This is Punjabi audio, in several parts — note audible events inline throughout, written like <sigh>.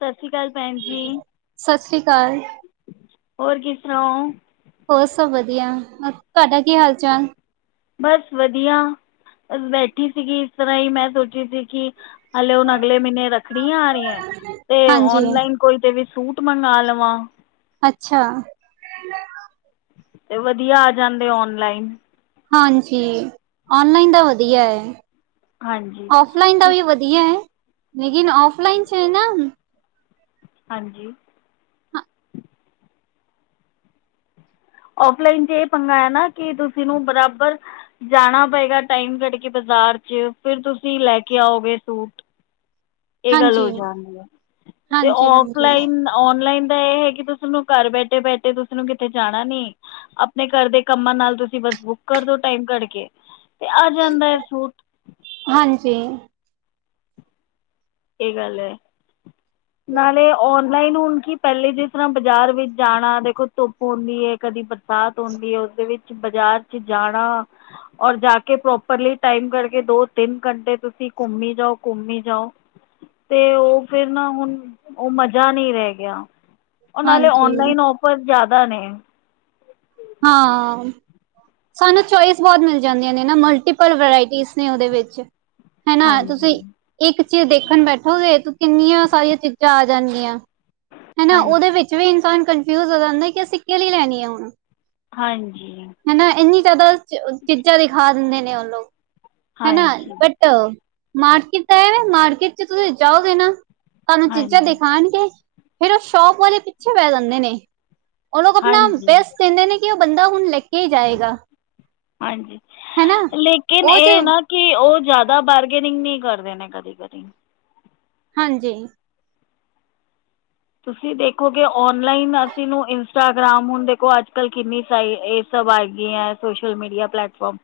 ਸਤਿ ਸ੍ਰੀ ਅਕਾਲ ਭੈਣ ਜੀ ਸਤਿ ਸ੍ਰੀ ਅਕਾਲ, ਹੋਰ ਕੀਸ ਤਰਹ ਔ ਹੋਰਤ ਸਭ ਵਧੀਆ ਤੁਹਾਡਾ ਕੀ ਹਾਲ ਚਾਲ ਬਸ ਵਧੀਆ, ਬੈਠੀ ਸੀਗੀ ਇਸ ਤਰ੍ਹਾਂ ਹੀ ਮੈਂ ਸੋਚ ਰਈ ਸੀ ਕਿ ਹਾਲੇ ਹੁਣ ਅਗਲੇ ਮਹੀਨੇ ਰੱਖੜੀਆਂ ਆ ਰਹੀਆਂ, ਤੇ ਹਾਂਜੀ, ਓਨਲਾਈਨ ਕੋਈ ਤੇ ਵੀ ਸੂਟ ਮੰਗਵਾ ਲਵਾਂ ਅੱਛਾ ਤੇ ਵਧੀਆ ਆ ਜਾਂਦੇ ਔਨਲਾਈਨ ਹਾਂਜੀ ਔਨਲਾਈਨ ਦਾ ਵਧੀਆ ਹੈ ਹਾਂਜੀ ਔਫਲਾਈਨ ਦਾ ਠੀਕ- ਵੀ ਵਧੀਆ ਹੈ, ਲੇਕਿਨ ਔਫਲਾਈਨ ਚ ਹੈ ਨਾ ਹਾਂਜੀ ਔਫਲਾਈਨ ਚ ਇਹ ਪੰਗਾ ਐ ਨਾ ਕਿ ਤੁਸੀਂ ਨੂੰ ਬਰਾਬਰ ਜਾਣਾ ਪਏਗਾ ਟਾਈਮ ਕੱਢ ਕੇ ਬਾਜ਼ਾਰ ਚ, ਫਿਰ ਤੁਸੀਂ ਲੈ ਕੇ ਆਓਗੇ ਸੂਟ ਇਹ ਗੱਲ ਹਾਂਜੀ, ਹੋ ਜਾਂਦੀ ਐ ਤੇ ਹਾਂਜੀ, ਹਾਂਜੀ। ਔਫਲਾਈਨ ਔਨਲਾਈਨ ਦਾ ਇਹ ਹੈ ਕਿ ਤੁੂੰ ਘਰ ਬੈਠੇ ਬੈਠੇ ਤੁਸੀਨੂੰ ਕਿਤੇ ਜਾਣਾ ਨੀ ਆਪਣੇ ਘਰ ਦੇ ਕੰਮਾਂ ਨਾਲ ਤੁਸੀਂ ਬਸ ਬੁੱਕ ਕਰਦੋ ਟਾਈਮ ਕਡ ਕੇ, ਤੇ ਆ ਜਾਂਦਾ ਹੈ ਸੂਟ ਹਾਂਜੀ ਕੀ ਗੱਲ ਹੈ ਨਾਲੇ ਔਨਲਾਈਨ ਹੁਣ ਕੀ ਪਹਿਲੇ ਜਿਸ ਤਰ੍ਹਾਂ ਬਾਜ਼ਾਰ ਵਿੱਚ ਜਾਣਾ, ਦੇਖੋ ਧੁੱਪ ਹੁੰਦੀ ਹੈ ਕਦੀ ਬਰਸਾਤ ਹੁੰਦੀ ਹੈ, ਉਸਦੇ ਵਿੱਚ ਬਾਜ਼ਾਰ ਚ ਜਾਣਾ ਔਰ ਜਾ ਕੇ ਪ੍ਰੋਪਰਲੀ ਟਾਈਮ ਕਰਕੇ ਦੋ ਤਿੰਨ ਘੰਟੇ ਤੁਸੀਂ ਘੁੰਮ ਹੀ ਜਾਓ ਘੁੰਮ ਹੀ ਜਾਓ ਤੇ ਉਹ ਫਿਰ ਨਾ ਹੁਣ ਉਹ ਮਜ਼ਾ ਨਹੀਂ ਰਹਿ ਗਿਆ ਉਹ ਨਾਲੇ ਹਾਂਜੀ, ਓਨਲਾਈਨ ਔਫਰ ਜ਼ਿਆਦਾ ਨੇ ਹਾਂ ਸਾਨੂੰ ਚੋਇਸ ਬਹੁਤ ਮਿਲ ਜਾਂਦੀਆਂ ਨੇ ਨਾ, ਮਲਟੀਪਲ ਵਰਾਇਟੀ ਨੇ ਉਹਦੇ ਵਿੱਚ ਹੈਨਾ ਤੁਸੀਂ ਹਾਂਜੀ ਇੱਕ ਚੀਜ਼ ਦੇਖਣ ਬੈਠੋਗੇ ਤੂੰ ਕਿੰਨੀਆਂ ਸਾਰੀਆਂ ਚੀਜ਼ਾਂ ਆ ਜਾਣਗੀਆਂ ਹੈਨਾ ਹਾਂਜੀ ਉਹਦੇ ਵਿੱਚ ਵੀ ਇਨਸਾਨ ਕਨਫਿਊਜ ਹੋ ਜਾਂਦਾ ਕਿ ਸਿੱਕੇ ਲਈ ਲੈਣੀ ਹੈ ਹੁਣ ਹਾਂਜੀ ਹੈਨਾ ਇੰਨੀ ਜ਼ਿਆਦਾ ਚੀਜ਼ਾਂ ਦਿਖਾ ਦਿੰਦੇ ਨੇ ਉਹ ਲੋਕ ਹੈਨਾ ਹਾਂਜੀ ਬਟ ਮਾਰਕੀਟ ਤਾਂ ਐ ਨਾ, ਮਾਰਕੀਟ ਚ ਤੁਸੀਂ ਜਾਓਗੇ ਨਾ ਤੁਹਾਨੂੰ ਚੀਜ਼ਾਂ ਹਾਂਜੀ ਦਿਖਾਉਣਗੇ, ਫੇਰ ਉਹ ਸ਼ੌਪ ਵਾਲੇ ਪਿੱਛੇ ਪੈ ਜਾਂਦੇ ਨੇ ਉਹ ਲੋਕ ਆਪਣਾ ਹਾਂਜੀ ਬੇਸਟ ਕਹਿੰਦੇ ਨੇ ਕਿ ਉਹ ਬੰਦਾ ਹੁਣ ਲੈ ਕੇ ਹੀ ਜਾਏਗਾ ਹਾਂਜੀ ਹਨਾ ਲੇਕਿਨ ਲਕਿਨ ਉਹ ਚ ਇਹ ਨਾ ਕਿ ਉਹ ਜ਼ਿਆਦਾ ਬਾਰਗੇਨਿੰਗ ਨਹੀਂ ਕਰਦੇ ਨੇ ਕਦੀ ਕਦੀ ਹਾਂਜੀ ਤੁਸੀਂ ਦੇਖੋਗੇ ਔਨਲਾਈਨ, ਅਸੀਂ ਨੂੰ ਇੰਸਟਾਗ੍ਰਾਮ ਹੁਣ ਦੇਖੋ ਅੱਜ ਕੱਲ੍ਹ ਕਿੰਨੀ ਸਾਈ ਸਭ ਆਈ ਗਈਆਂ। ਸੋਸ਼ਲ ਮੀਡੀਆ ਪਲੇੈਟਫਾਰਮ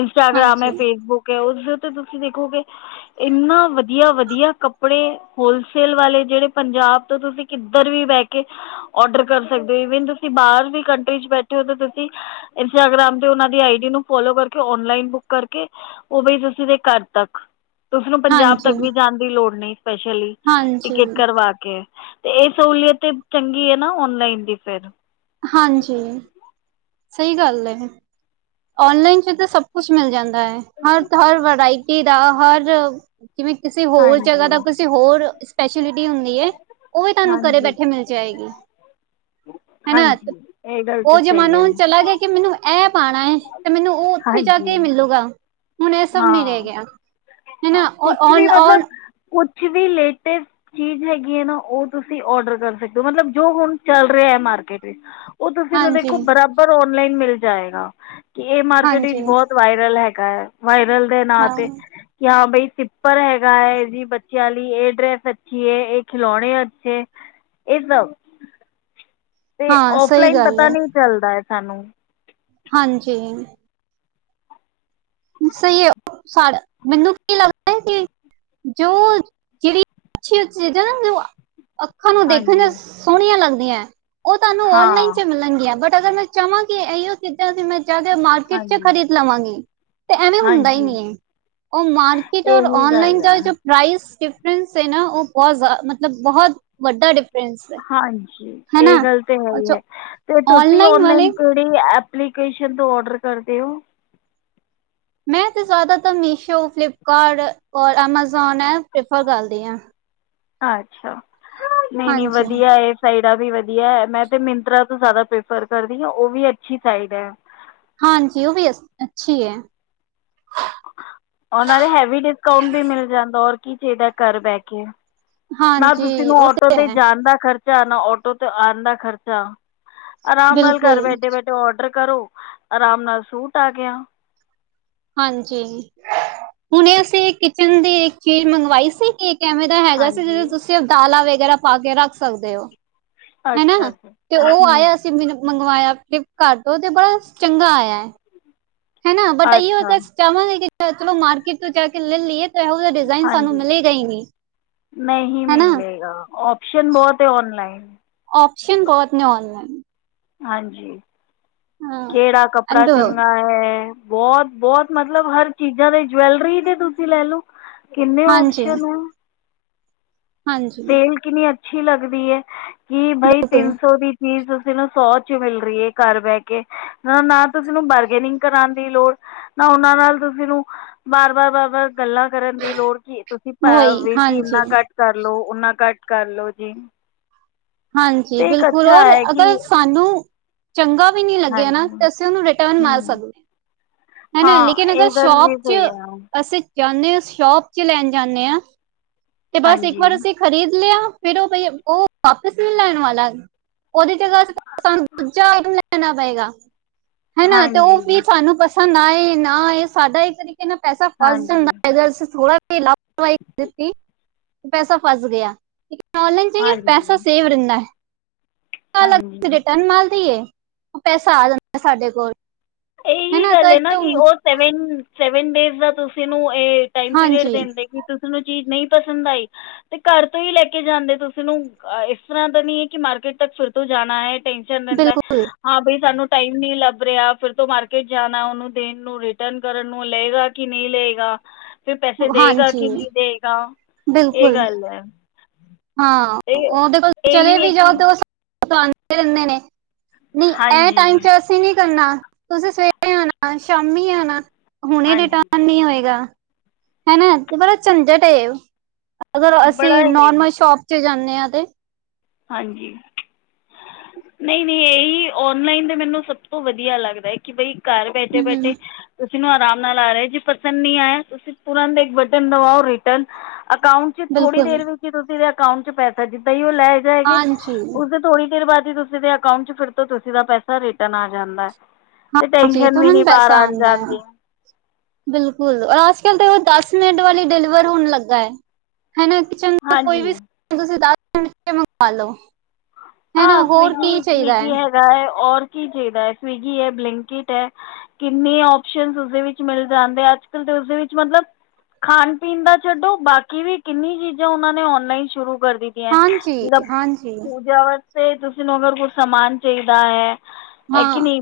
ਇੰਸਟਾਗ੍ਰਾਮ ਹੈ। ਹਾਂਜੀ ਫੇਸਬੁੱਕ ਉਸਦੇ ਉੱਤੇ ਤੁਸੀਂ ਦੇਖੋਗੇ। ਇਨਾ ਵਧੀਆ-ਵਧੀਆ ਕੱਪੜੇ ਹੋਲਸੇਲ ਵਾਲੇ ਜਿਹੜੇ ਪੰਜਾਬ ਤੁਸੀਂ ਕਿੱਧਰ ਵੀ ਬਹਿ ਕੇ ਔਡਰ ਕਰ ਸਕਦੇ ਹੋ। ਵਨ ਤੁਸੀਂ ਬਾਹਰ ਵੀ ਕੰਟਰੀ ਚ ਬੈਠੇ ਹੋ। ਤਾਂ ਤੁਸੀਂ ਇੰਸਟਾਗ੍ਰਾਮ ਤੇ ਉਹ ਦੀ ਆਈ ਡੀ ਨੂੰ ਫੋਲੋ ਕਰਕੇ ਨਲਾਈਨ ਬੁੱਕ ਕਰਕੇ ਉਹ ਬਈ ਤੁਸੀਂ ਦੇ ਘਰ ਤੱਕ ਉਸਨੂੰ ਪੰਜਾਬ ਹਾਂਜੀ ਤੱਕ ਵੀ ਜਾਣ ਦੀ ਲੋੜ ਨਹੀਂ। ਸਪੈਸ਼ਲੀ ਹਾਂਜੀ ਟਿਕਟ ਕਰਵਾ ਕੇ ਤੇ, ਇਹ ਸਹੂਲੀਅਤ ਚੰਗੀ ਹੈ। ਨਾ ਔਨਲਾਈਨ ਦੀ ਫੇਰ ਹਾਂਜੀ। ਸਹੀ ਗੱਲ ਹੈ। ਔਨਲਾਈਨ ਚ ਤਾਂ ਸਭ ਕੁਛ ਮਿਲ ਜਾਂਦਾ। ਹਰ-ਹਰ ਵਰਾਇਟੀ ਦਾ ਹਰ ਜਿਵੇ ਕਿਸੇ ਹੋਰ ਜਗ੍ਹਾ ਹਾਂਜੀ ਦਾ ਹੋਰ ਸਪੈਸ਼ਲਟੀ ਹੁੰਦੀ ਹੈ। ਉਹ ਵੀ ਤੁਹਾਨੂੰ ਘਰੇ ਹਾਂਜੀ ਬੈਠੇ ਮਿਲ ਜਾਏਗੀ ਹਨਾ, ਹਾਂਜੀ ਇਹ ਗੱਲ ਤਾਂ ਉਹ ਸਹੀ ਹੈ ਜਮਾਨੋ ਲੱਗ ਗਿਆ। ਕਿ ਮੈਨੂੰ ਇਹ ਪਾਉਣਾ ਹੈ, ਤੇ ਮੈਨੂੰ ਉਹ ਉੱਥੇ ਜਾ ਕੇ ਹਾਂਜੀ ਮਿਲੂਗਾ ਹੁਣ, ਇਹ ਸਭ ਨਹੀਂੀ ਰਹਿ ਹਾਂ ਗਿਆ ਹਨਾ। ਔਰ ਕੁਛ ਵੀ ਲੇਟ ਚੀਜ਼ ਹੈਗੀ ਹੈ। ਨਾ ਉਹ ਤੁਸੀਂ ਔਡਰ ਕਰ ਸਕਦੇ ਹੋ ਮਤਲਬ ਜੋ ਹੁਣ ਚੱਲ ਰਿਹਾ ਹੈ। ਮਾਰਕੀਟ ਵਿੱਚ ਉਹ ਤੁਸੀਂ ਨੂੰ ਹਾਂਜੀ ਦੇਖੋ ਬਰਾਬਰ ਓਨਲਾਈਨ ਮਿਲ ਜਾਏਗਾ। ਕਿ ਇਹ ਮਾਰਕੀਟ ਵਿੱਚ ਹਾਂਜੀ ਬਹੁਤ ਵਾਇਰਲ ਹੈਗਾ। ਵਾਇਰਲ ਦੇ ਨਾਂ ਹਾਂ ਤੇ ਕਿ ਬਈ ਸਿਪਰ ਹੈਗਾ ਹੈ। ਜੀ ਬੱਚਿਆਂ ਲਈ ਇਹ ਡਰੈਸ ਅੱਛੀ ਹੈ। ਇਹ ਖਿਲੌਣੇ ਅੱਛੇ ਇੱਕਦਮ ਤੇ ਹਾਂ ਸਹੀ ਔਫਲਾਈਨ ਗੱਲ ਹੈ ਪਤਾ ਨੀ ਚੱਲਦਾ ਹੈ। ਸਾਨੂੰ ਹਾਂਜੀ। ਸਹੀ ਹੈ। ਉਹਾ ਮੈਨੂੰ ਕੀ ਲੱਗਦਾ ਕਿ <unintelligible> ਅੱਖਾਂ ਨੂੰ ਦੇਖਣ ਹਾਂਜੀ ਚ ਸੋਹਣੀਆਂ ਲੱਗਦੀਆਂ। ਉਹ ਤੁਹਾਨੂੰ ਹਾਂ ਔਨਲਾਈਨ ਚ ਮਿਲਣਗੀਆਂ। ਬਟ ਅਗਰ ਮੈਂ ਚਵਾਂਗੀ। ਇਹੀਓ ਚੀਜ਼ਾਂ ਸੀ ਮੈਂ ਜਿਆਦਾ ਮਾਰਕੀਟ ਚ ਹਾਂਜੀ ਖਰੀਦ ਲਵਾਂਗੀ। ਤੇ ਐਵੇਂ, ਹੁੰਦਾ ਹੀ ਹਾਂਜੀ ਨਹੀ ਹੈ। ਉਹ ਮਾਰਕੀਟ ਔਰ ਇਹੀ ਗੱਲ ਔਨਲਾਈਨ ਦਾ ਹੈ ਜੋ ਪ੍ਰਾਈਸ ਡਿਫਰੈਂਸ ਹੈ। ਨਾ ਉਹ ਬਹੁਤ ਮਤਲਬ ਬਹੁਤ ਵੱਡਾ ਡਿਫਰੈਂਸ ਹੈ। ਹਾਂਜੀ, ਹਨਾ ਇਹ ਗੱਲ ਤੇ ਹੈ ਹੀ ਅੱਛਾ ਹੈ। ਤੇ ਤੁਸੀਂ ਔਨਲਾਈਨ ਵਾਲੇ ਓਨਲਾਈਨ ਐਪਲੀਕੇਸ਼ਨ ਤੋਂ ਔਡਰ ਕਰਦੇ ਹੋ। ਮੈਂ, ਤਾਂ ਜ਼ਿਆਦਾਤਰ ਮੀਸ਼ੋ ਫਲਿੱਪਕਾਰਟ ਔਰ ਐਮਾਜ਼ੋਨ ਐ ਪ੍ਰੈਫਰ ਕਰਦੀ ਹਾਂ। ਅੱਛਾ, ਨਹੀਂ ਨਹੀਂ, ਹਾਂਜੀ, ਵਧੀਆ। ਸਾਈਡਾਂ ਵੀ ਵਧੀਆ ਹੈ। ਮੈਂ ਤੇ ਮਿੰਤਰਾ ਤੋਂ ਜ਼ਿਆਦਾ ਪ੍ਰੈਫਰ ਕਰਦੀ ਹਾਂ, ਉਹ ਵੀ ਅੱਛੀ ਸਾਈਡ ਹੈ। ਹਾਂਜੀ, ਉਹ ਵੀ ਅੱਛੀ ਹੈ। ਉਹ ਨੇ ਹੈਵੀ ਡਿਸਕਾਊਂਟ ਵੀ ਮਿਲ ਜਾਂਦਾ। ਔਰ ਕੀ ਚਾਹੀਦਾ ਕਰ ਬਹਿ ਕੇ ਨਾ, ਤੁਸੀਂ ਹਾਂਜੀ ਨੂੰ ਉਹ ਆਟੋ ਤੇ ਹੈ ਜਾਣ ਦਾ ਖਰਚਾ ਖਰਾ ਨਾ ਆਟੋ ਤੇ ਆਉਣ ਦਾ ਖਰਚਾ ਆਰਾਮ ਨਾਲ ਘਰ ਬਿਲਕੁਲ ਬੈਠੇ-ਬੈਠੇ ਔਡਰ ਕਰੋ। ਆਰਾਮ ਨਾਲ ਸੂਟ ਆ ਗਿਆ। ਹਾਂਜੀ, ਹੁਣੇ ਅਸੀਂ ਕਿਚਨ ਦੀ ਇੱਕ ਚੀਜ਼ ਮੰਗਵਾਈ ਸੀ। ਕਿ ਕਿ ਐਵੇਂ ਹੈਗਾ ਸੀ। ਜਿ ਹਾਂਜੀ ਤੁਸੀਂ ਦਾਲਾਂ ਵਗੈਰਾ ਪਾ ਕੇ ਰੱਖ ਸਕਦੇ ਹੋ। ਹਨਾ ਅੱਛਾ-ਅੱਛਾ, ਤੇ ਉਹ ਹੂ। ਆਇਆ ਮੰਗਵਾਇਆ ਫਲਿਪਕਾਰਟ ਤੋਂ ਤੇ ਬੜਾ ਚੰਗਾ ਆਇਆ ਹੈ। ਹੈ, ਨਾ ਬਟ ਇਈ ਅੱਛਾ ਅ ਚਾਹਵਾਂਗੇ। ਕਿ ਚਲੋ ਮਾਰਕੇਟ ਤੋਂ ਜਾ ਕੇ ਲੈ ਲਈਏ ਇਹੋ ਜਿਹੇ ਡਿਜ਼ਾਇਨ ਸਾਨੂੰ ਹਾਂਜੀ ਮਿਲੇਗਾ ਨੀ ਹੈਨਾ ਜੀ ਹਾਂ ਉਹ ਟਿਕਸ਼ਨ ਬਹੁਤ ਏ ਔਨਲਾਈਨ ਓਪਸ਼ਨ ਬਹੁਤ ਨੇ ਔਨਲਾਈਨ ਹਾਂਜੀ ਹਾਂ ਕਿਹੜਾ ਕੱਪੜਾ ਐਂਡ ਚੰਗਾ ਐ ਬਹੁਤ ਬਹੁਤ ਮਤਲਬ ਹਰ ਚੀਜ਼ਾਂ ਦੇ ਜਵੈਲਰੀ ਦੀ ਤੁਸੀਂ ਲੈ ਲੋ ਕਿੰਨੇ ਹਾਂਜੀ ਓਪਸ਼ਨ ਐਂ ਹਾਂਜੀ ਸੇਲ ਕਿੰਨੀ ਅੱਛੀ ਲੱਗਦੀ ਹੈ ਕਿ ਭਾਈ ਬਿਲਕੁਲ ਤਿੰਨ ਸੌ ਦੀ। ਫੀਸ ਅਸੀਂ ਨੂੰ ਸੌ 'ਚ ਮਿਲ ਰਹੀ ਏ ਘਰ ਬਹਿ ਕੇ। ਨਾ, ਨਾ ਤੁਸੀਂ ਬਾਰਗੇਨਿੰਗ ਕਰਾਉਣ ਦੀ ਲੋੜ ਨਾ ਉਹਨਾਂ ਨਾਲ ਤੁਸੀਂ ਨੂੰ ਬਾਰ, ਬਾਰ, ਬਾਰ, ਬਾਰ ਗੱਲਾਂ ਕਰਨ ਦੀ ਲੋੜ ਕਿ ਤੁਸੀਂ ਭਾ ਵਹੀ ਵੀਰ ਜੀ ਹਾਂਜੀ ਇੰਨਾ ਘੱਟ ਕਰਲੋ ਓਨਾ ਘੱਟ ਕਰਲੋ ਜੀ। ਹਾਂਜੀ ਅਤੇ ਇੱਕ ਬਿਲਕੁਲ ਅੱਛਾ ਹੋਰ ਹੈ ਅਗਰ ਕਿ ਸਾਨੂੰ ਚੰਗਾ ਵੀ ਨਹੀਂ ਲੱਗਿਆ ਹਾਂਜੀ ਨਾ, ਤੇ ਅਸੀਂ ਉਹਨੂੰ ਰਿਟਰਨ ਮਾਰ ਹੂੰ ਸਕਦੇਂ। ਹੈਨਾ, ਹਾਂ ਲੇਕਿਨ ਇਹ ਅਗਰ ਗੱਲ ਵੀ ਸ਼ੋਪ 'ਚ ਸਹੀ ਆ ਅਸੀਂ ਜਾਂਦੇ ਹਾਂ ਸ਼ੋਪ 'ਚ ਲੈਣ ਜਾਂਦੇ ਹਾਂ। ਤੇ ਬਸ ਇੱਕ ਹਾਂਜੀ ਵਾਰੀ ਅਸੀਂ ਖਰੀਦ ਲਿਆ ਫੇਰ ਉਹ, ਉਹ ਵਾਪਿਸ ਨਹੀਂ ਲੈਣ ਵਾਲਾ। ਉਹਦੀ ਜਗਾ ਸਾਨੂੰ ਦੂਜਾ ਆਈਟਮ ਲੈਣਾ ਪਏਗਾ। ਹਨਾ ਤੇ ਹਾਂਜੀ ਉਹ ਵੀ ਸਾਨੂੰ ਪਸੰਦ ਆਏ ਨਾ ਆਏ ਇਹ ਸਾਡਾ ਇੱਕ ਤਰੀਕੇ ਨਾਲ ਪੈਸਾ ਫਸ ਹਾਂਜੀ ਜਾਂਦਾ ਥੋੜਾ ਤੇ ਲਾਪਰਵਾਹੀ ਦਿੱਤੀ। ਤੇ ਪੈਸਾ ਫਸ ਗਿਆ, ਇਕ ਔਨਲਾਈਨ ਜਾਈਏ ਹਾਂਜੀ <unintelligible> ਜੇਕਰ ਹਾਂਜੀ ਕੋਈ ਰਿਟਰਨ ਮਾਰ ਦਈਏ, ਤੇ ਪੈਸਾ ਆ ਜਾਂਦਾ ਸਾਡੇ ਕੋਲ। ਇਹੀ ਹੈਨਾ ਗੱਲ ਤਾਂ ਹੈ ਨਾ ਜੋ ਕਿ ਉਹ ਸੈਵਨ, ਸੈਵਨ ਡੇਜ਼ ਦਾ ਤੁਸੀਂ ਨੂੰ ਏ ਟਾਈਮ ਪੀਰੀਅਡ ਹਾਂਜੀ ਦੇੰਦੇ ਕਿ ਤੁਸੀ ਨੂੰ ਚੀਜ਼ ਨਹੀਂ ਪਸੰਦ ਆਈ ਤੇ ਘਰ ਤੋਂ ਹੀ ਲੈ ਕੇ ਜਾਂਦੇ ਤੁਸੀਂ ਨੂੰ ਇਸ ਤਰ੍ਹਾਂ ਨੀ ਹੈ ਕਿ ਮਾਰਕੀਟ ਤੱਕ ਫਿਰ ਤੋਂ ਜਾਣਾ ਏ ਟੈਂਸ਼ਨ ਰਹਿੰਦਾ ਹੈ, ਬਿਲਕੁਲ ਹਾਂ ਬਈ ਸਾਨੂੰ ਟਾਈਮ ਨੀ ਲੱਭ ਰਿਹਾ। ਫੇਰ ਤੋਂ ਮਾਰਕੀਟ ਜਾਣਾ, ਉਹਨੂੰ ਦੇਣ ਨੂੰ ਰਿਟਰਨ ਕਰਨ ਨੂੰ, ਲਏਗਾ ਕਿ ਨਹੀਂ ਲਏਗਾ? ਫੇਰ ਪੈਸੇ ਦੇਗਾ ਕਿ ਹਾਂਜੀ ਨਹੀਂ ਦੇਗਾ? ਇਹ ਬਿਲਕੁਲ ਗੱਲ ਹੈ। ਹਾਂ ਇਹ ਉਹਦੇ ਕੋਲ ਚਲੇ ਇਹੀ ਹੈ ਵੀ ਕਿ ਜਾਓ ਤੋ ਤੁਹਾਨੂੰ ਦੇਂਦੇ ਨੇ ਨਹੀਂ ਏ ਟਾਈਮ ਹਾਂਜੀ 'ਚ ਤੁਸੀਂ ਨੀ ਕਰਨਾ। ਤੁਸੀਂ ਸਵੇਰੇ ਆਣਾ, ਸ਼ਾਮੀ ਆਉਣਾ ਹੁਣੇ ਹਾਂਜੀ ਰਿਟਰਨ ਨੀ ਹੋਏਗਾ। ਹੈਨਾ, ਤੇ ਬੜਾ ਝੰਝਟ ਏ। ਅਗਰ ਬੜਾ ਅਸੀਂ ਹੀ ਨੋਰਮਲ ਸ਼ੋਪ 'ਚ ਜਾਂਦੇ ਹਾਂ ਤੇ। ਹਾਂਜੀ। ਨਹੀ, ਨਹੀ। ਇਹੀ ਔਨਲਾਈਨ ਤੇ ਮੈਨੂੰ ਸਭ ਤੋਂ ਵਧੀਆ ਲੱਗਦਾ ਕਿ ਬਈ ਘਰ ਬੈਠੇ ਹੂੰ ਹੂੰ ਬੈਠੇ ਤੁਸੀਂ ਨੂੰ ਆਰਾਮ ਨਾਲ ਆ ਰਹੇ ਸੀ ਪਸੰਦ ਨਹੀਂ ਆਇਆ ਤੁਸੀਂ ਤੁਰੰਤ ਇੱਕ ਬਟਨ ਦਵਾਓ ਰਿਟਰਨ। ਅਕਾਊਂਟ ਥੋੜੀ ਬਿਲਕੁਲ ਦੇਰ ਵਿੱਚ ਹੀ ਤੁਸੀਂ ਦੇ ਅਕਾਊਂਟ 'ਚ ਪੈਸਾ। ਜਿੱਦਾਂ ਹੀ ਉਹ ਲੈ ਜਾਏਗੇ ਹਾਂਜੀ ਉਸਦੇ ਥੋੜੀ ਦੇਰ ਬਾਦ ਹੀ ਤੁਸੀਂ ਦੇ ਅਕਾਊਂਟ 'ਚ ਫੇਰ ਤੋਂ ਤੁਸੀਂ ਦਾ ਪੈਸਾ ਰਿਟਰਨ ਆ ਜਾਂਦਾ ਤੇ ਜੀ ਟੈਨਸ਼ਨ ਵੀ ਨੀ ਤੁਰੰਤ ਬਾਹਰ ਪੈਸਾ ਆਣ ਆਉਂਦਾ ਜਾਣ ਆ ਦੀ। ਬਿਲਕੁਲ, ਔਰ ਅੱਜ ਕਲ ਤੇ ਉਹ ਦਸ ਮਿੰਟ ਵਾਲੀ ਡਿਲੀਵਰ ਹੋਣ ਲੱਗਾ ਹੈਨਾ, ਕਿੱਚਨ ਦਾ ਕੋਈ ਵੀ ਹਾਂਜੀ ਸਮਾਨ ਤੁਸੀ ਦਸ ਮਿੰਟ 'ਚ ਮੰਗਾ ਲੋ। ਹਾਂ ਸਵੀਗੀ, ਸਵੀਗੀ ਹੈਗਾ ਹੈ ਔਰ ਕੀ ਚਾਹੀਦਾ ਏ। ਸਵੀਗੀ ਹੈ, ਬਲਿੰਕਿੱਟ ਹੈ ਕਿੰਨੇ ਓਪਸ਼ਨ ਓਹਦੇ ਵਿਚ ਮਿਲ ਜਾਂਦੇ, ਅੱਜਕਲ ਤਾਂ ਉਸਦੇ ਵਿਚ ਮਤਲਬ ਖਾਣ ਪੀਨ ਦਾ ਛੱਡੋ, ਬਾਕੀ ਵੀ ਕਿੰਨੀ ਚੀਜ਼ਾਂ ਉਹਨਾਂ ਨੇ ਆਨਲਾਈਨ ਸ਼ੁਰੂ ਕਰ ਦੀ ਜੀ ਹੈ ਹਾਂਜੀ, ਜਿਦਾਂ ਹਾਂਜੀ, ਪੂਜਾ ਵਾਸਤੇ ਤੁਸੀਂ ਨੂੰ ਅਗਰ ਕੁਛ ਸਮਾਨ ਚਾਹੀਦਾ ਐ ਹੈ ਹਾਂ, ਕਿ ਨਈ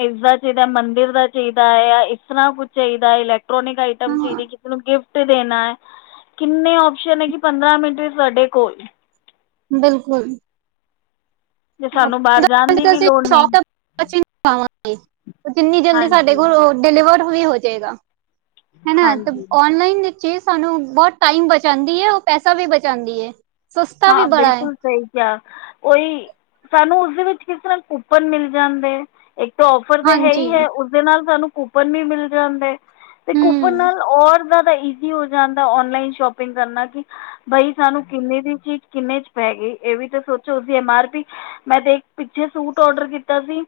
ਇਸਦਾ ਚਾਹੀਦਾ, ਮੰਦਿਰ ਦਾ ਚਾਹੀਦਾ ਹੈ ਇਸ ਤਰ੍ਹਾਂ ਕੁੱਛ ਚਾਹੀਦਾ ਇਲ ਇਲੈਕਟ੍ਰੌਨਿਕ ਆਈਟਮ ਹਾਂ ਚਾਹੀਦੀ ਕਿਸੀ ਨੂੰ ਗਿਫ਼ਟ ਗਿਫ਼ਟ ਦੇਣਾ ਹੈ ਕਿੰਨੇ ਓਪਸ਼ਨ ਹੈ ਕਿ ਪੰਦਰਾਂ ਮਿੰਟ ਵਿਚ ਸਾਡੇ ਕੋਲ ਬਿਲਕੁਲ। ਅਤੇ ਸਾਨੂੰ ਬਾਹਰ ਜਾਣ ਦੀ <inaudible> ਵੀ ਲੋੜ ਨਹੀਂ ਜਿੰਨੀ ਜਲਦੀ ਸਾਡੇ ਹਾਂਜੀ ਕੋਲ ਓਹ ਡਿਲੀਵਰ ਵੀ ਹੋ ਜਾਏਗਾ ਹਨਾ, ਤੇ ਹਾਂਜੀ ਔਨਲਾਈਨ ਚੀਜ਼ ਸਾਨੂੰ ਬੌਤ ਟਾਈਮ ਬਚਾਉਂਦੀ ਹੈ ਉਹ ਪੈਸਾ ਵੀ ਬਚਾਉਂਦੀ ਹੈ ਸਸਤਾ ਵੀ ਬੜਾ ਹੈ। ਯਾ ਉਹੀ ਸਾਨੂੰ ਉਸਦੇ ਵਿੱਚ ਕਿਸ ਤਰ੍ਹਾਂ ਕੂਪਨ ਮਿਲ ਜਾਂਦੇ। ਇੱਕ ਤਾ ਔਫਰ ਤੇ ਹੈ ਹਾਂਜੀ ਹੀ ਹੈ ਉਸਦੇ ਨਾਲ ਸਾਨੂੰ ਕੂਪਨ ਵੀ ਮਿਲ ਜਾਂਦੇ। ਤੇ ਕੂਪਨ ਹੂੰ ਨਾਲ ਔਰ ਜਾਦਾ ਈ ਜੀ ਹੋ ਜਾਂਦਾ ਔਨਲਾਈਨ ਸ਼ੋਪਿੰਗ ਕਰਨਾ ਕਿ ਬਈ ਸਾਨੂੰ ਕਿੰਨੇ ਦੀ ਚੀਜ਼ ਕਿੰਨੇ ਚ ਪੈ ਗੀ ਇਹ ਵੀ ਤੇ ਸੋਚੋ ਉਸਦੀ ਐਮ ਆਰ ਪੀ ਮੈਂ ਤੇ ਪਿੱਛੇ ਇਕ ਸੂਟ ਓਡਰ ਕੀਤਾ ਸੀ।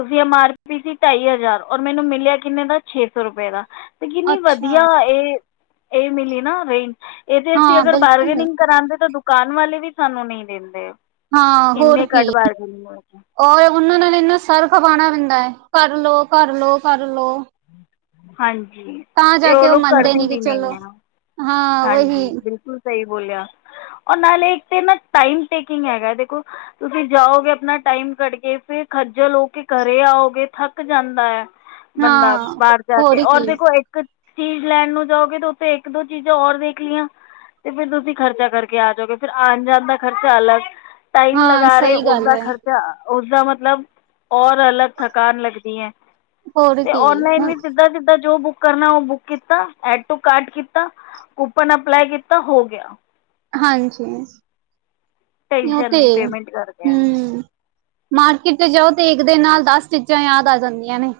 ਉਸਦੀ ਐਮ ਆਰ ਪੀ ਸੀ ਢਾਈ ਹਜ਼ਾਰ ਔਰ ਮੈਨੂੰ ਮਿਲਿਆ ਕਿੰਨੇ ਦਾ ਛੇ ਸੌ ਰੁਪਏ ਦਾ। ਤੇ ਕਿੰਨੀ ਅੱਛਾ ਵਧੀਆ ਇਹ-ਇਹ ਮਿਲੀ ਨਾ ਰੇਂਜ ਇਹਦੇ ਇਚ ਹਾਂ ਅਗਰ ਬਿਲਕੁਲ ਬਾਰਗਨਿੰਗ ਕਰਾਂਦੇ ਤਾਂ ਦੁਕਾਨ ਵਾਲੇ ਵੀ ਸਾਨੂੰ ਨਈ ਦਿੰਦੇ ਹਾਂ ਹੋਰ ਇੰਨੇ ਘੱਟ ਕੀ ਬਾਰਗੈਨਿਕ ਵਿੱਚ। ਔਰ ਉਹਨਾਂ ਨਾਲ ਇੰਨਾ ਸਰ ਖਪਾਨਾ ਪੈਂਦਾ ਕਰ ਲੋ-ਕਰ ਲੋ ਕਰ ਲੋ। ਹਾਂਜੀ ਤਾਂ ਤੇ ਜਾ ਉਹ ਕੇ ਲੋਕ ਮੰਨਦੇ ਕਰਦੇ ਨੀ ਕਿ ਵੀ ਨਈ ਚਲੋ ਹੈ। ਹਾਂ ਉਹੀ ਹਾਂਜੀ ਬਿਲਕੁਲ ਸਹੀ ਬੋਲਿਆ ਔਰ ਨਾਲੇ ਇੱਕ ਤਾਂ ਨਾ ਟਾਈਮ ਟੇਕਿੰਗ ਹੈਗਾ ਦੇਖੋ ਤੁਸੀਂ ਜਾਓਗੇ ਆਪਣਾ ਟਾਈਮ ਕੱਢ ਕੇ ਫੇਰ ਖੱਜਲ ਹੋ ਕੇ ਘਰੇ ਆਓਗੇ ਥੱਕ ਜਾਂਦਾ ਬੰਦਾ ਹਾਂ, ਬਾਰ ਜਾ ਕੇ ਹੋਰ ਔਰ ਕੀ ਦੇਖੋ ਇੱਕ ਚੀਜ਼ ਲੈਣ ਨੂੰ ਜਾਓਗੇ ਤੇ ਉੱਥੇ ਇੱਕ ਦੋ ਚੀਜ਼ਾਂ ਔਰ ਵੇਖ ਲਈਆ ਤੇ ਫਿਰ ਤੁਸੀਂ ਖਰਚਾ ਕਰਕੇ ਆ ਜਾਓਗੇ ਫਿਰ ਆਉਣ ਜਾਣ ਦਾ ਖਰਚਾ ਅਲੱਗ। ਟਾਈਮ ਹਾਂ ਲਗਾ ਰਹੇ ਸਹੀ ਗੱਲ ਉਸਦਾ ਹੈ। ਖ਼ਰਚਾ ਉਸਦਾ ਮਤਲਬ ਔਰ ਅਲੱਗ ਥਕਾਨ ਲੱਗਦੀ ਹੈ। ਹੋਰ ਤੇ ਕੀ ਔਨਲਾਈਨ ਵੀ ਹੁਣ ਸਿੱਧਾ-ਸਿੱਧਾ ਜੋ ਬੁੱਕ ਕਰਨਾ ਉਹ ਬੁੱਕ ਕੀਤਾ ਐਡ ਟੂ ਕਾਰਡ ਕੀਤਾ ਕੂਪਨ ਅਪਲਾਈ ਕੀਤਾ ਹੋ ਗਿਆ। ਹਾਂਜੀ ਨਈ ਉਹ ਟੈਨਸ਼ਨ ਤੇ ਨਹੀਂ ਐ ਪੇਮੈਂਟ ਕਰਦੇ ਹਾਂ ਹਮ। ਮਾਰਕੀਟ ਚ ਜਾਓ ਤੇ ਇੱਕ ਦੇ ਨਾਲ ਦਸ ਚੀਜ਼ਾ ਯਾਦ ਆ ਜਾਂਦੀਆ ਨੇ।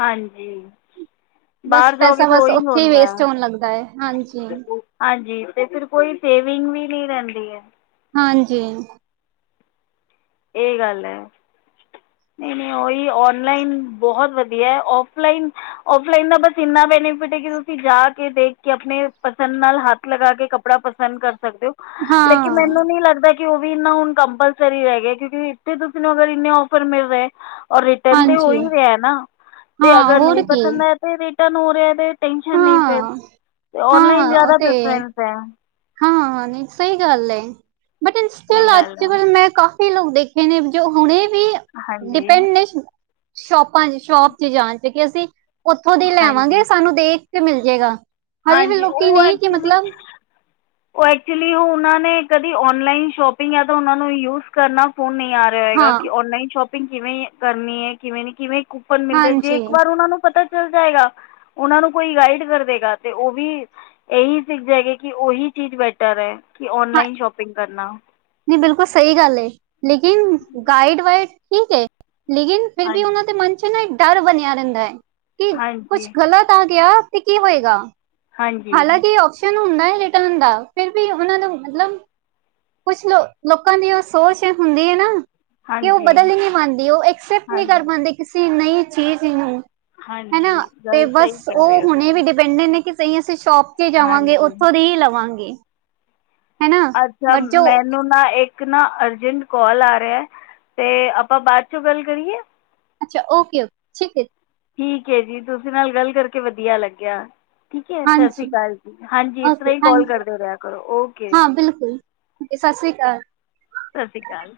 ਹਾਂਜੀ ਬਸ ਬਾਰ ਜਾਓ ਗੇ ਪੈਸਾ ਤੇ ਬਸ ਉਹੀ ਉੱਥੇ ਹੀ ਹੁੰਦਾ। ਵੇਸਟ ਹੋਣ ਲੱਗਦਾ ਹੈ ਹਾਂਜੀ। ਹਾਂਜੀ ਤੇ ਫਿਰ ਕੋਈ ਸੇਵਿੰਗ ਵੀ ਨੀ ਰਹਿੰਦੀ ਹੈ। ਹਾਂਜੀ ਏੇ ਗੱਲ ਐ। ਨਈ-ਨਈ ਓਹੀ ਔਨਲਾਈਨ ਬੋਹਤ ਵਧੀਆ ਔਫਲਾਈਨ ਓਫਲਾਈਨ ਦਾ ਬਸ ਇੰਨਾ ਬੈਨੀਫਿਟ ਹੈ ਕਿ ਤੁਸੀਂ ਜਾ ਕੇ ਦੇਖ ਕੇ ਆਪਣੇ ਪਸੰਦ ਨਾਲ ਹੱਥ ਲਗਾ ਕੇ ਕੱਪੜਾ ਪਸੰਦ ਕਰ ਸਕਦੇ ਹੋ ਲੇਕਿਨ ਹਾਂ, ਮੈਨੂੰ ਨੀ ਲੱਗਦਾ ਕਿ ਉਹ ਵੀ ਇਨਾ ਹੁਣ ਕੰਪਲਸਰੀ ਰਹਿ ਗਿਆ ਕਿਉਂਕਿ ਇੱਥੇ ਤੁਸੀਂ ਨੂੰ ਅਗਰ ਇੰਨੇ ਔਫਰ ਮਿਲ ਰਹੇ ਔਰ ਰਿਟਰਨ ਤੇ ਹੋ ਹਾਂਜੀ ਹੀ ਰਿਹਾ ਨਾ ਤੇ ਹਾਂ ਅਗਰ ਨਹੀ ਹੋਰ ਕੀ ਪਸੰਦ ਹੈ ਤੇ ਰਿਟਰਨ ਹੋ ਰਿਹਾ ਤੇ ਟੈਂਸ਼ਨ ਨਈ ਫੇਰ ਹਾਂ, ਔਨਲਾਈਨ ਹਾਂ ਉਹ ਜਾਦਾ ਤੇ ਪ੍ਰੀਫਰੈਂਸ ਹੈ। ਹਾਂ ਨਈ ਸਹੀ ਗੱਲ ਏ ਬਟ ਇਨ ਸਟਿਲ ਇਹ ਗੱਲ ਅੱਜ ਹੈ ਮੈਂ ਕਾ ਫੀ ਲੋਕ ਦੇਖੇ ਨੇ ਜੋ ਹੁਣੇ ਵੀ ਹਾਂਜੀ ਡਿਪੈਂਡ ਨੇ ਸ਼ੋਪ ਹਾਂਜੀ ਸ਼ੋਪ ਚ ਜਾਣ ਚ ਕੇ ਅਸੀਂ ਉਥੋਂ ਦੀ ਹਾਂਜੀ ਲੈਵਾਂਗੇ ਸਾਨੂੰ ਦੇਖ ਕੇ ਮਿਲ ਜੇਗਾ। ਹਜੇ ਵੀ ਹਾਂਜੀ ਲੋਕੀ ਨਈ ਕਿ ਮਤਲਬ ਉਹ ਐਕਚੁਲੀ ਉਹ ਉਹਨਾਂ ਨੇ ਕਦੀ ਔਨਲਾਈਨ ਸ਼ੋਪਿੰਗ ਆ ਤਾਂ ਉਹਨਾਂ ਨੂੰ ਯੂਜ ਕਰਨਾ ਫੋਨ ਨਈ ਆ ਰਿਹਾ ਹੈਗਾ, ਹਾਂ ਕਿ ਔਨਲਾਈਨ ਸ਼ੋਪਿੰਗ ਕਿਵੇਂ ਕਰਨੀ ਹੈ, ਕਿਵੇਂ ਨੀ ਕਿਵੇਂ ਕੂਪਨ ਮਿਲਦੇ, ਜੇ ਹਾਂਜੀ ਇੱਕ ਵਾਰ ਓਹਨਾਂ ਨੂੰ ਪਤਾ ਚੱਲ ਜਾਏਗਾ, ਓਨਾ ਨੂੰ ਕੋਈ ਗਾਈਡ ਕਰ ਦੇਗਾ। ਤੇ ਓ ਵੀ ਏਹੀ ਸਿੱਖ ਜਾਏਗੀ, ਕਿ ਓਹੀ ਚੀਜ਼ ਬੈਟਰ ਹੈ। ਕਿ ਹਾਂ ਔਨਲਾਈਨ ਸ਼ੋਪਿੰਗ ਕਰਨਾ। ਨਹੀਂ ਬਿਲਕੁਲ ਸਹੀ ਗੱਲ ਹੈ, ਲੇਕਿਨ ਗਾਈਡ ਵਾਈਡ ਠੀਕ ਹੈ। ਲੇਕਿਨ ਫੇਰ ਵੀ ਓਨਾਂ ਹਾਂਜੀ ਦੇ ਮਨ 'ਚ ਨਾ, ਇੱਕ ਡਰ ਬਣਿਆ ਰਹਿੰਦਾ ਹੈ। ਕਿ ਹਾਂਜੀ ਕੁਛ ਗ਼ਲਤ ਆ ਗਿਆ। ਤੇ ਕੀ ਹੋਏਗਾ। ਹਾਂਜੀ ਹਾਲਾਂਕਿ ਔਪਸ਼ਨ ਹੁੰਦਾ ਹੈ, ਰਿਟਰਨ ਦਾ, ਫੇਰ ਵੀ ਓਨਾਂ ਨੂੰ ਮਤਲਬ ਕੁਛ ਲੋ ਲੋਕਾਂ ਦੀ, ਓ ਸੋਚ ਹੁੰਦੀ ਹੈ ਨਾ। ਕਿ ਓ ਹਾਂਜੀ ਬਦਲ ਈ ਨੀ ਪਾਂਦੀ, ਓ ਐਕਸੈਪਟ ਨੀ ਕਰ ਹਾਂਜੀ ਪਾਂਦੇ, ਕਿਸੇ ਨਈ ਚੀਜ਼ ਨੂੰ ਹਾਂਜੀ, ਗੱਲ ਸਹੀ ਕੈਹ ਰਹੇ ਓ ਤੁਸੀਂ। ਕੈਹਂਦੇ ਨੇ ਕਿ ਸਹੀ, ਅਸੀਂ ਸ਼ੋਪ ਚ ਜਾਵਾਂਗੇ, ਹਾਂਜੀ ਉੱਥੋਂ ਦੀ ਹੀ ਲਵਾਂਗੇ ਹੈਨਾ। ਅੱਛਾ, ਮੈਨੂੰ ਇੱਕ ਨਾ ਅਰਜੈਂਟ ਕੌਲ ਆ ਰਿਹਾ, ਤੇ ਆਪਾਂ ਬਾ ਚੋਂ ਗੱਲ ਕਰੀਏ। ਅੱਛਾ, ਓਕੇ-ਓਕੇ ਠੀਕ। ਠੀਕ ਏ ਜੀ, ਤੁਸੀਂ ਨਾਲ ਗੱਲ ਕਰਕੇ ਵਧੀਆ ਲੱਗਿਆ। ਠੀਕ ਹੈ, ਸਤਿ ਸ੍ਰੀ ਹਾਂਜੀ ਅਕਾਲ ਜੀ ਹਾਂਜੀ, ਏਸ ਓਕੇ ਤਰ੍ਹਾਂ ਹੀ ਕੌਲ ਥੈਂਕ ਯੂ ਕਰਦੇ ਰਿਹਾ ਕਰੋ, ਓਕੇ। ਬਿਲਕੁਲ। ਸਸ ਸ਼੍ਰੀ ਅਕਾਲ। ਸਸ ਸ਼੍ਰੀ ਅਕਾਲ।